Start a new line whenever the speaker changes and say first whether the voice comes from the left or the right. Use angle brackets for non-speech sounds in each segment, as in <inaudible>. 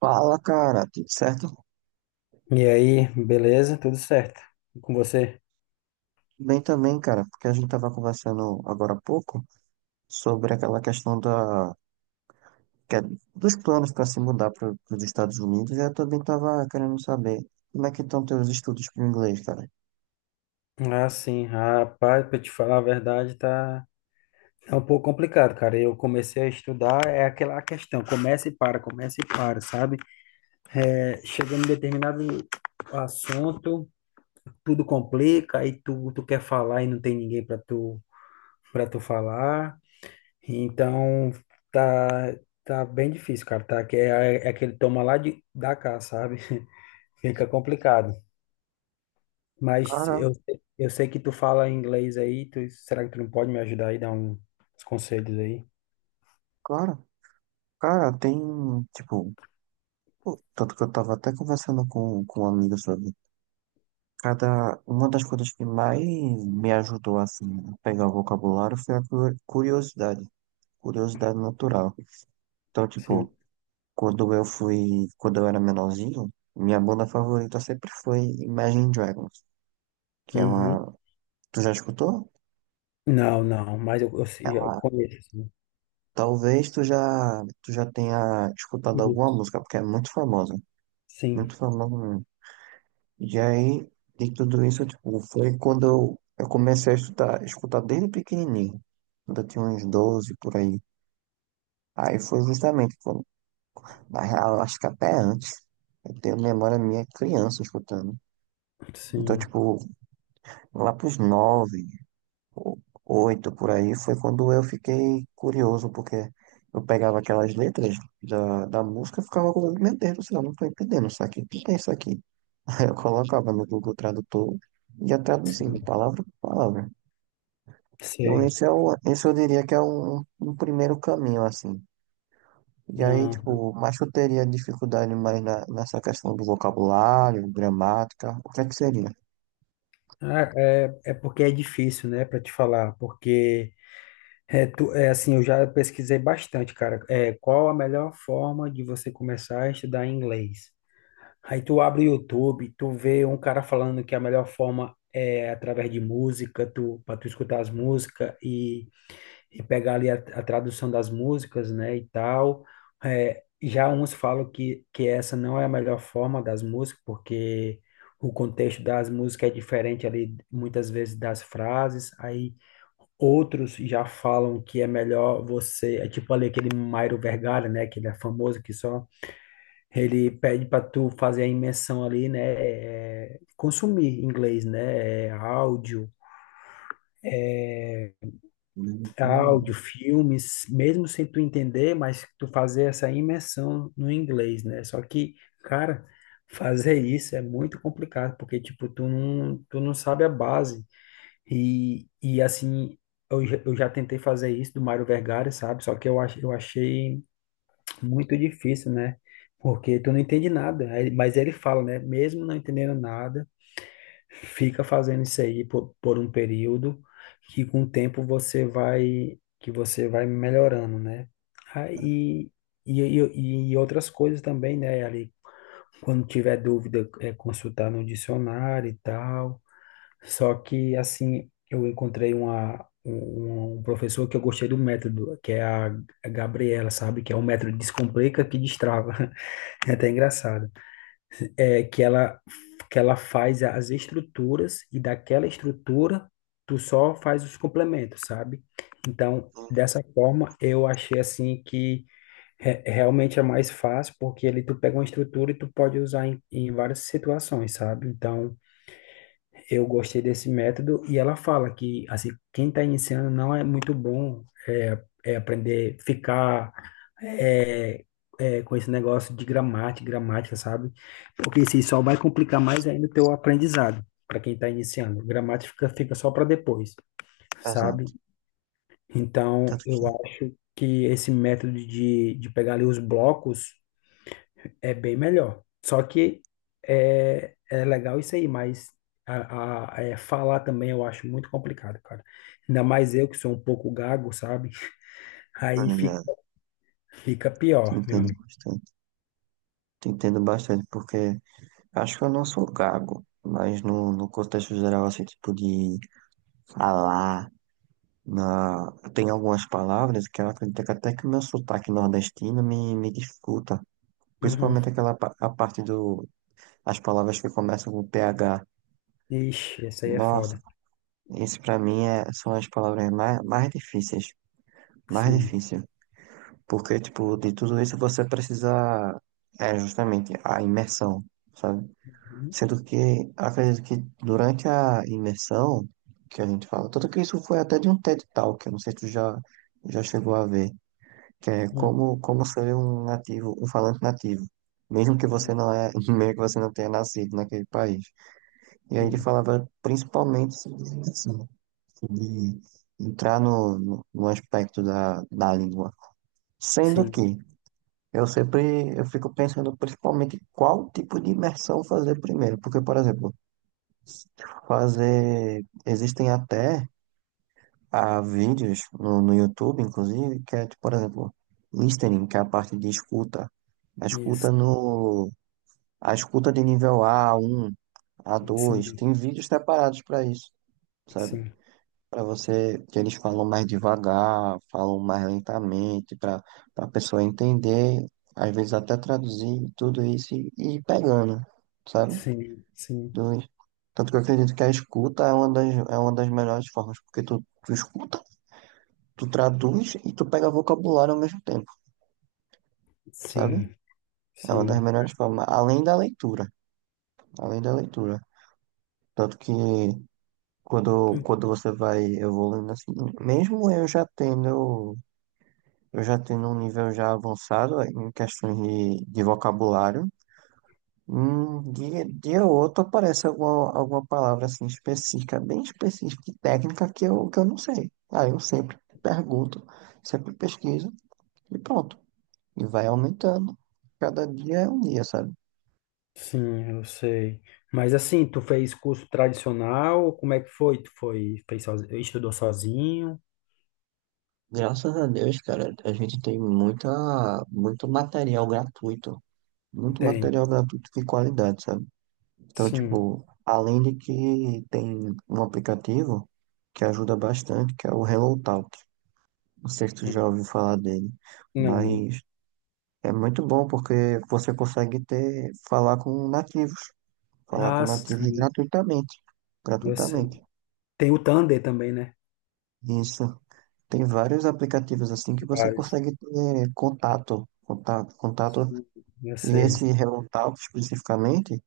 right: Fala, cara, tudo certo?
left: E aí, beleza? Tudo certo? E com você?
right: Bem também, cara, porque a gente tava conversando agora há pouco sobre aquela questão da, que é- dos planos para se mudar para os Estados Unidos, e eu também tava querendo saber como é que estão teus estudos para inglês, cara.
left: Ah, sim, rapaz, pra te falar a verdade, tá é um pouco complicado, cara. Eu comecei a estudar, é aquela questão, começa e para, sabe? É, chegando em determinado assunto, tudo complica, aí tu quer falar e não tem ninguém para tu falar. Então, tá, tá bem difícil, cara, tá? Que é aquele toma lá da cá, sabe? <laughs> Fica complicado. Mas
right: Cara,
left: eu sei que tu fala inglês aí, será que tu não pode me ajudar aí, dar uns conselhos aí?
right: claro, cara, tem, tipo, pô, tanto que eu tava até conversando com um amigo sobre cada, uma das coisas que mais me ajudou, assim, a pegar o vocabulário foi a curiosidade, curiosidade natural. Então,
left: Sim.
right: tipo, quando eu era menorzinho, minha banda favorita sempre foi Imagine Dragons, que é
left: Uhum.
right: uma, tu já escutou?
left: Não, não, mas eu, eu,
right: É
left: sei- eu
right: uma,
left: conheço, sim.
right: talvez tu já, tu já tenha escutado alguma
left: Isso.
right: música, porque é
left: Sim,
right: muito famosa mesmo. E aí, de tudo isso, tipo, foi quando eu comecei a estudar, escutar desde pequenininho, quando eu tinha uns 12 por aí. Aí foi justamente quando, na real, acho que até antes, eu tenho memória minha criança escutando. Então,
left: sim,
right: tipo, lá pros nove, o- oito por aí, foi quando eu fiquei curioso, porque eu pegava aquelas letras da música e ficava com meu Deus do céu, não estou entendendo isso aqui, o que que é isso aqui? <laughs> Aí eu colocava no Google Tradutor e ia traduzindo
left: sim,
right: palavra por palavra. Então
left: sei.
right: esse é esse eu diria que é um primeiro caminho, assim. E aí,
left: Ah,
right: tipo, mas eu teria dificuldade mais nessa questão do vocabulário, gramática, o que é que seria?
left: ah, é porque é difícil, né, para te falar, porque é assim, eu já pesquisei bastante, cara. É, qual a melhor forma de você começar a estudar inglês? Aí tu abre o YouTube, tu vê um cara falando que a melhor forma é através de música, para tu escutar as músicas e pegar ali a tradução das músicas, né, e tal. É, já uns falam que essa não é a melhor forma das músicas, porque o contexto das músicas é diferente ali, muitas vezes, das frases. Aí outros já falam que é melhor é tipo ali aquele Mairo Vergalha, né, que ele é famoso, que só ele pede para tu fazer a imersão ali, né? É, consumir inglês, né? É, áudio,
right: Leitura, né?
left: áudio, filmes, mesmo sem tu entender, mas tu fazer essa imersão no inglês, né? Só que, cara, fazer isso é muito complicado, porque, tipo, tu não sabe a base. E assim, eu já tentei fazer isso do Mário Vergara, sabe? Só que eu achei muito difícil, né? Porque tu não entende nada, mas ele fala, né? Mesmo não entendendo nada, fica fazendo isso aí por um período que com o tempo você vai melhorando, né? Aí e outras coisas também, né? Ali quando tiver dúvida é consultar no dicionário e tal. Só que assim eu encontrei uma um um professor que eu gostei do método, que é a Gabriela, sabe? Que é o método Descomplica que Destrava. <laughs> É até engraçado, é, que ela faz as estruturas e daquela estrutura tu só faz os complementos, sabe? Então, dessa forma, eu achei assim que realmente é mais fácil, porque ali tu pega uma estrutura e tu pode usar em várias situações, sabe? Então, eu gostei desse método e ela fala que assim, quem está iniciando não é muito bom é, é aprender, ficar é, com esse negócio de gramática, gramática, sabe? Porque isso aí só vai complicar mais ainda o teu aprendizado para quem está iniciando. Gramática fica só para depois, sabe?
right: Exato.
left: Então,
right: Tanto que,
left: eu acho que esse método de pegar ali os blocos é bem melhor. Só que é legal isso aí, mas falar também eu acho muito complicado, cara. Ainda mais eu que sou um pouco gago, sabe? Aí fica,
right: olha,
left: fica
right: que
left: pior, meu
right: entendo
left: amigo.
right: bastante. Te entendo bastante, porque acho que eu não sou gago, mas no contexto geral, assim, tipo de falar, na... tem algumas palavras que eu acredito que até que o meu sotaque nordestino me dificulta,
left: Uhum.
right: principalmente aquela a parte do, as palavras que começam com P H.
left: Ixi, isso aí é
right: Nossa,
left: foda.
right: isso pra mim é, são as palavras mais difíceis, mais
left: Sim.
right: difícil, porque, tipo, de tudo isso você precisa, é justamente a imersão, sabe?
left: Uhum.
right: Sendo que acredito que durante a imersão que a gente fala, tanto que isso foi até de um TED Talk, eu não sei se tu já, já chegou a ver, que é
left: Uhum.
right: como ser um nativo, um falante nativo, mesmo que você não é, <laughs> mesmo que você não tenha nascido naquele país. E aí ele
left: Uhum.
right: falava principalmente sobre isso, né? Sobre entrar no aspecto da língua. Sendo
left: Sim.
right: que eu sempre eu fico pensando principalmente qual tipo de imersão fazer primeiro, porque, por exemplo, fazer. Existem até ah, vídeos no YouTube, inclusive, que é, tipo, por exemplo, listening, que é a parte de escuta. A escuta
left: Isso.
right: no. A escuta de nível A um a dois
left: Sim.
right: tem vídeos separados para isso, sabe?
left: Sim.
right: Para você, que eles falam mais devagar, falam mais lentamente, para a pessoa entender, às vezes até traduzir tudo isso e ir pegando, sabe?
left: Sim. Sim.
right: Dois. Tanto que eu acredito que a escuta é uma das melhores formas, porque tu escuta, tu traduz e tu pega vocabulário ao mesmo tempo, sabe?
left: Sim.
right: É uma das melhores formas, além da leitura, além da leitura. Tanto que
left: Sim.
right: quando você vai evoluindo assim, mesmo eu já tendo um nível já avançado em questões de vocabulário. Dia ou outro aparece alguma palavra assim específica, bem específica e técnica que que eu não sei. Aí eu sempre pergunto, sempre pesquiso e pronto. E vai aumentando. Cada dia é um dia, sabe?
left: Sim, eu sei. Mas assim, tu fez curso tradicional? Como é que foi? Fez sozinho, estudou sozinho?
right: Graças a Deus, cara, a gente tem muita, muito material gratuito. Muito
left: Tem.
right: material gratuito de qualidade, sabe? Então,
left: Sim.
right: tipo, além de que tem um aplicativo que ajuda bastante, que é o HelloTalk. Não sei se tu já ouviu falar dele,
left: Não.
right: mas é muito bom porque você consegue ter, falar com
left: Ah,
right: nativos
left: sim,
right: gratuitamente,
left: eu
right: gratuitamente.
left: sei. Tem o Thunder também, né?
right: Isso. Tem vários aplicativos assim que você
left: Vários.
right: consegue ter contato, contato, contato.
left: Sim, eu
right: E
left: sei.
right: esse Hello Talk especificamente,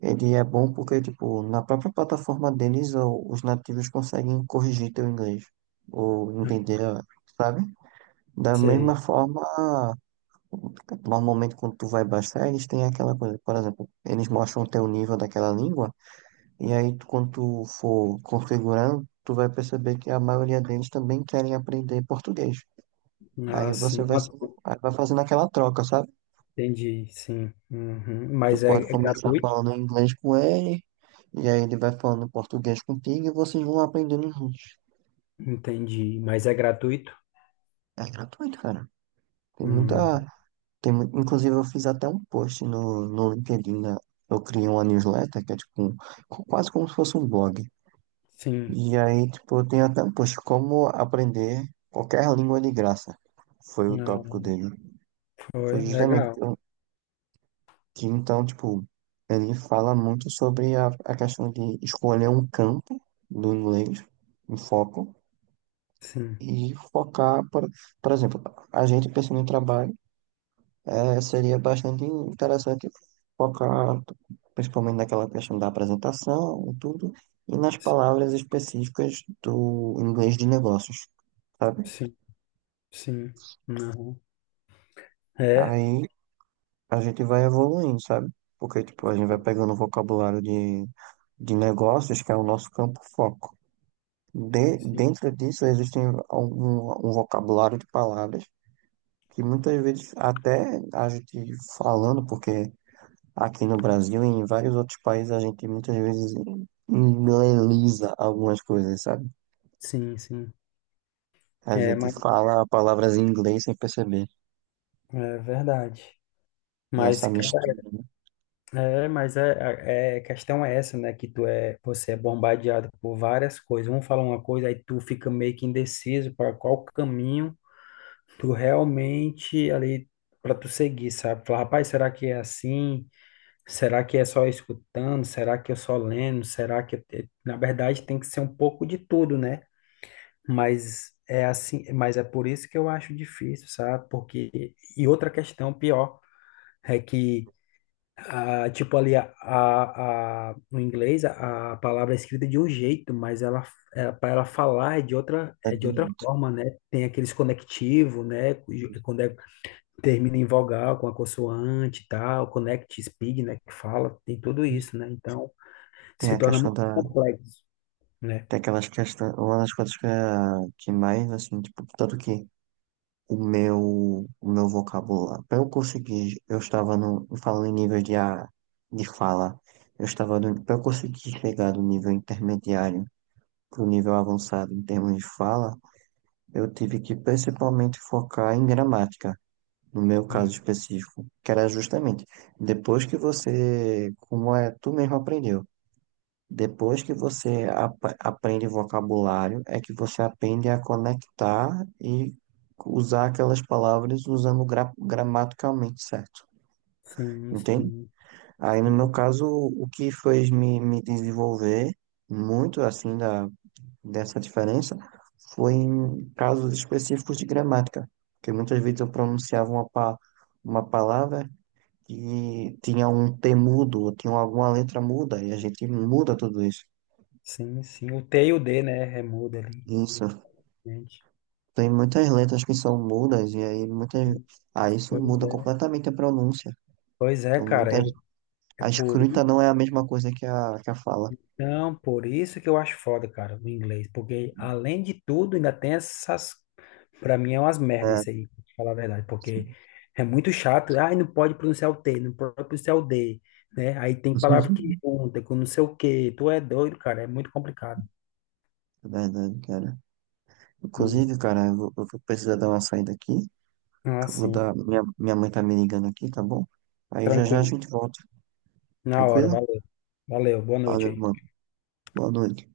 right: ele é bom porque, tipo, na própria plataforma deles, os nativos conseguem corrigir teu inglês ou entender, sabe? Da mesma
left: Sei.
right: forma, portanto, normalmente, quando tu vai baixar, eles têm aquela coisa, por exemplo, eles mostram o teu nível daquela língua, e aí tu, quando tu for configurando, tu vai perceber que a maioria deles também querem aprender português. Aí
left: Ah,
right: você
left: sim.
right: vai,
left: Ah,
right: aí vai fazendo aquela troca, sabe?
left: entendi, sim. Uhum.
right: Tu
left: Mas é,
right: pode
left: é
right: começar
left: gratuito?
right: falando inglês com ele, e aí ele vai falando português contigo, e vocês vão aprendendo juntos.
left: Entendi. Mas é gratuito?
right: É gratuito, cara. Tem
left: Hum.
right: muita, tem, inclusive, eu fiz até um post no LinkedIn, né? Eu criei uma newsletter que é tipo quase como se fosse um blog.
left: Sim.
right: E aí, tipo, eu tenho até um post, como aprender qualquer língua de graça. Foi o
left: Ah,
right: tópico dele. Foi
left: foi.
right: justamente
left: Legal.
right: que então, tipo, ele fala muito sobre a questão de escolher um campo do inglês, um foco,
left: Sim.
right: e focar, por exemplo, a gente pensando em trabalho. É, seria bastante interessante focar principalmente naquela questão da apresentação e tudo, e nas palavras específicas do inglês de negócios, sabe?
left: Sim, sim. Uhum. É,
right: Aí a gente vai evoluindo, sabe? Porque, tipo, a gente vai pegando o vocabulário de negócios, que é o nosso campo foco. De,
left: Sim,
right: dentro disso, existem algum, um vocabulário de palavras que muitas vezes até a gente falando, porque aqui no Brasil e em vários outros países a gente muitas vezes inglesa algumas coisas, sabe?
left: sim, sim.
right: A
left: É,
right: gente
left: mas
right: fala palavras em inglês sem perceber.
left: é verdade.
right: E
left: Mas,
right: essa
left: cara,
right: mistura
left: mas a questão é essa, né? Que você é bombardeado por várias coisas. Um fala uma coisa, aí tu fica meio que indeciso para qual caminho tu realmente ali para tu seguir, sabe? Fala, rapaz, será que é assim? Será que é só escutando? Será que eu só lendo? Será que na verdade tem que ser um pouco de tudo, né? Mas é assim, mas é por isso que eu acho difícil, sabe? Porque e outra questão pior é que ah, tipo ali no inglês a palavra é escrita de um jeito, mas ela para ela falar é de outra é de
right: de
left: outra
right: outros.
left: forma, né? Tem aqueles conectivos, né? Quando termina em vogal com a consoante e tal, connect speed, né? Que fala, tem tudo isso, né? Então
right: Tem
left: se
right: a
left: torna
right: questão
left: muito
right: da.
left: complexo, né?
right: Tem aquelas questões. Uma das coisas que, que mais, assim, tipo, tanto que o meu vocabulário. Pra eu conseguir, eu estava no. Falando em níveis de, de fala. Eu estava no. Pra eu conseguir chegar do nível intermediário pro nível avançado em termos de fala. Eu tive que principalmente focar em gramática, no meu caso
left: Hum.
right: específico, que era justamente depois que você, como é, tu mesmo aprendeu, depois que você aprende vocabulário, é que você aprende a conectar e usar aquelas palavras usando gramaticalmente certo,
left: Sim,
right: entende?
left: sim,
right: Aí, no meu
left: sim.
right: caso, o que fez me desenvolver muito assim da dessa diferença foi em casos específicos de gramática, porque muitas vezes eu pronunciava uma palavra que tinha um T mudo, ou tinha alguma letra muda, e a gente muda tudo isso.
left: Sim, sim. O T e o D, né? Remuda ali,
right: Isso.
left: gente.
right: Tem muitas letras que são mudas, e aí muitas. Ah, isso
left: Pois
right: muda
left: é.
right: completamente a pronúncia.
left: Pois é,
right: Então,
left: cara.
right: muitas...
left: É
right: a
left: por,
right: escrita
left: i-
right: não é a mesma coisa que que a fala.
left: por isso que eu acho foda, cara, o inglês. Porque, além de tudo, ainda tem essas. Pra mim é umas merdas
right: É.
left: isso aí, pra te falar a verdade. Porque é muito chato. Ai, não pode pronunciar o T, não pode pronunciar o D, né? Aí tem palavra que
right: <laughs>
left: junta com não sei o quê. Tu é doido, cara. É muito complicado.
right: Verdade, cara.
left: Hum.
right: Inclusive, cara, eu vou precisar dar uma saída aqui.
left: Ah,
right: Que eu vou
left: sim.
right: dar. Minha mãe tá me ligando aqui, tá bom? Aí já já a
left: Tranquilo.
right: gente volta.
left: Na hora.
right: Tranquilo?
left: Valeu. Valeu. Boa noite
right: Valeu,
left: aí.
right: mano. Boa noite.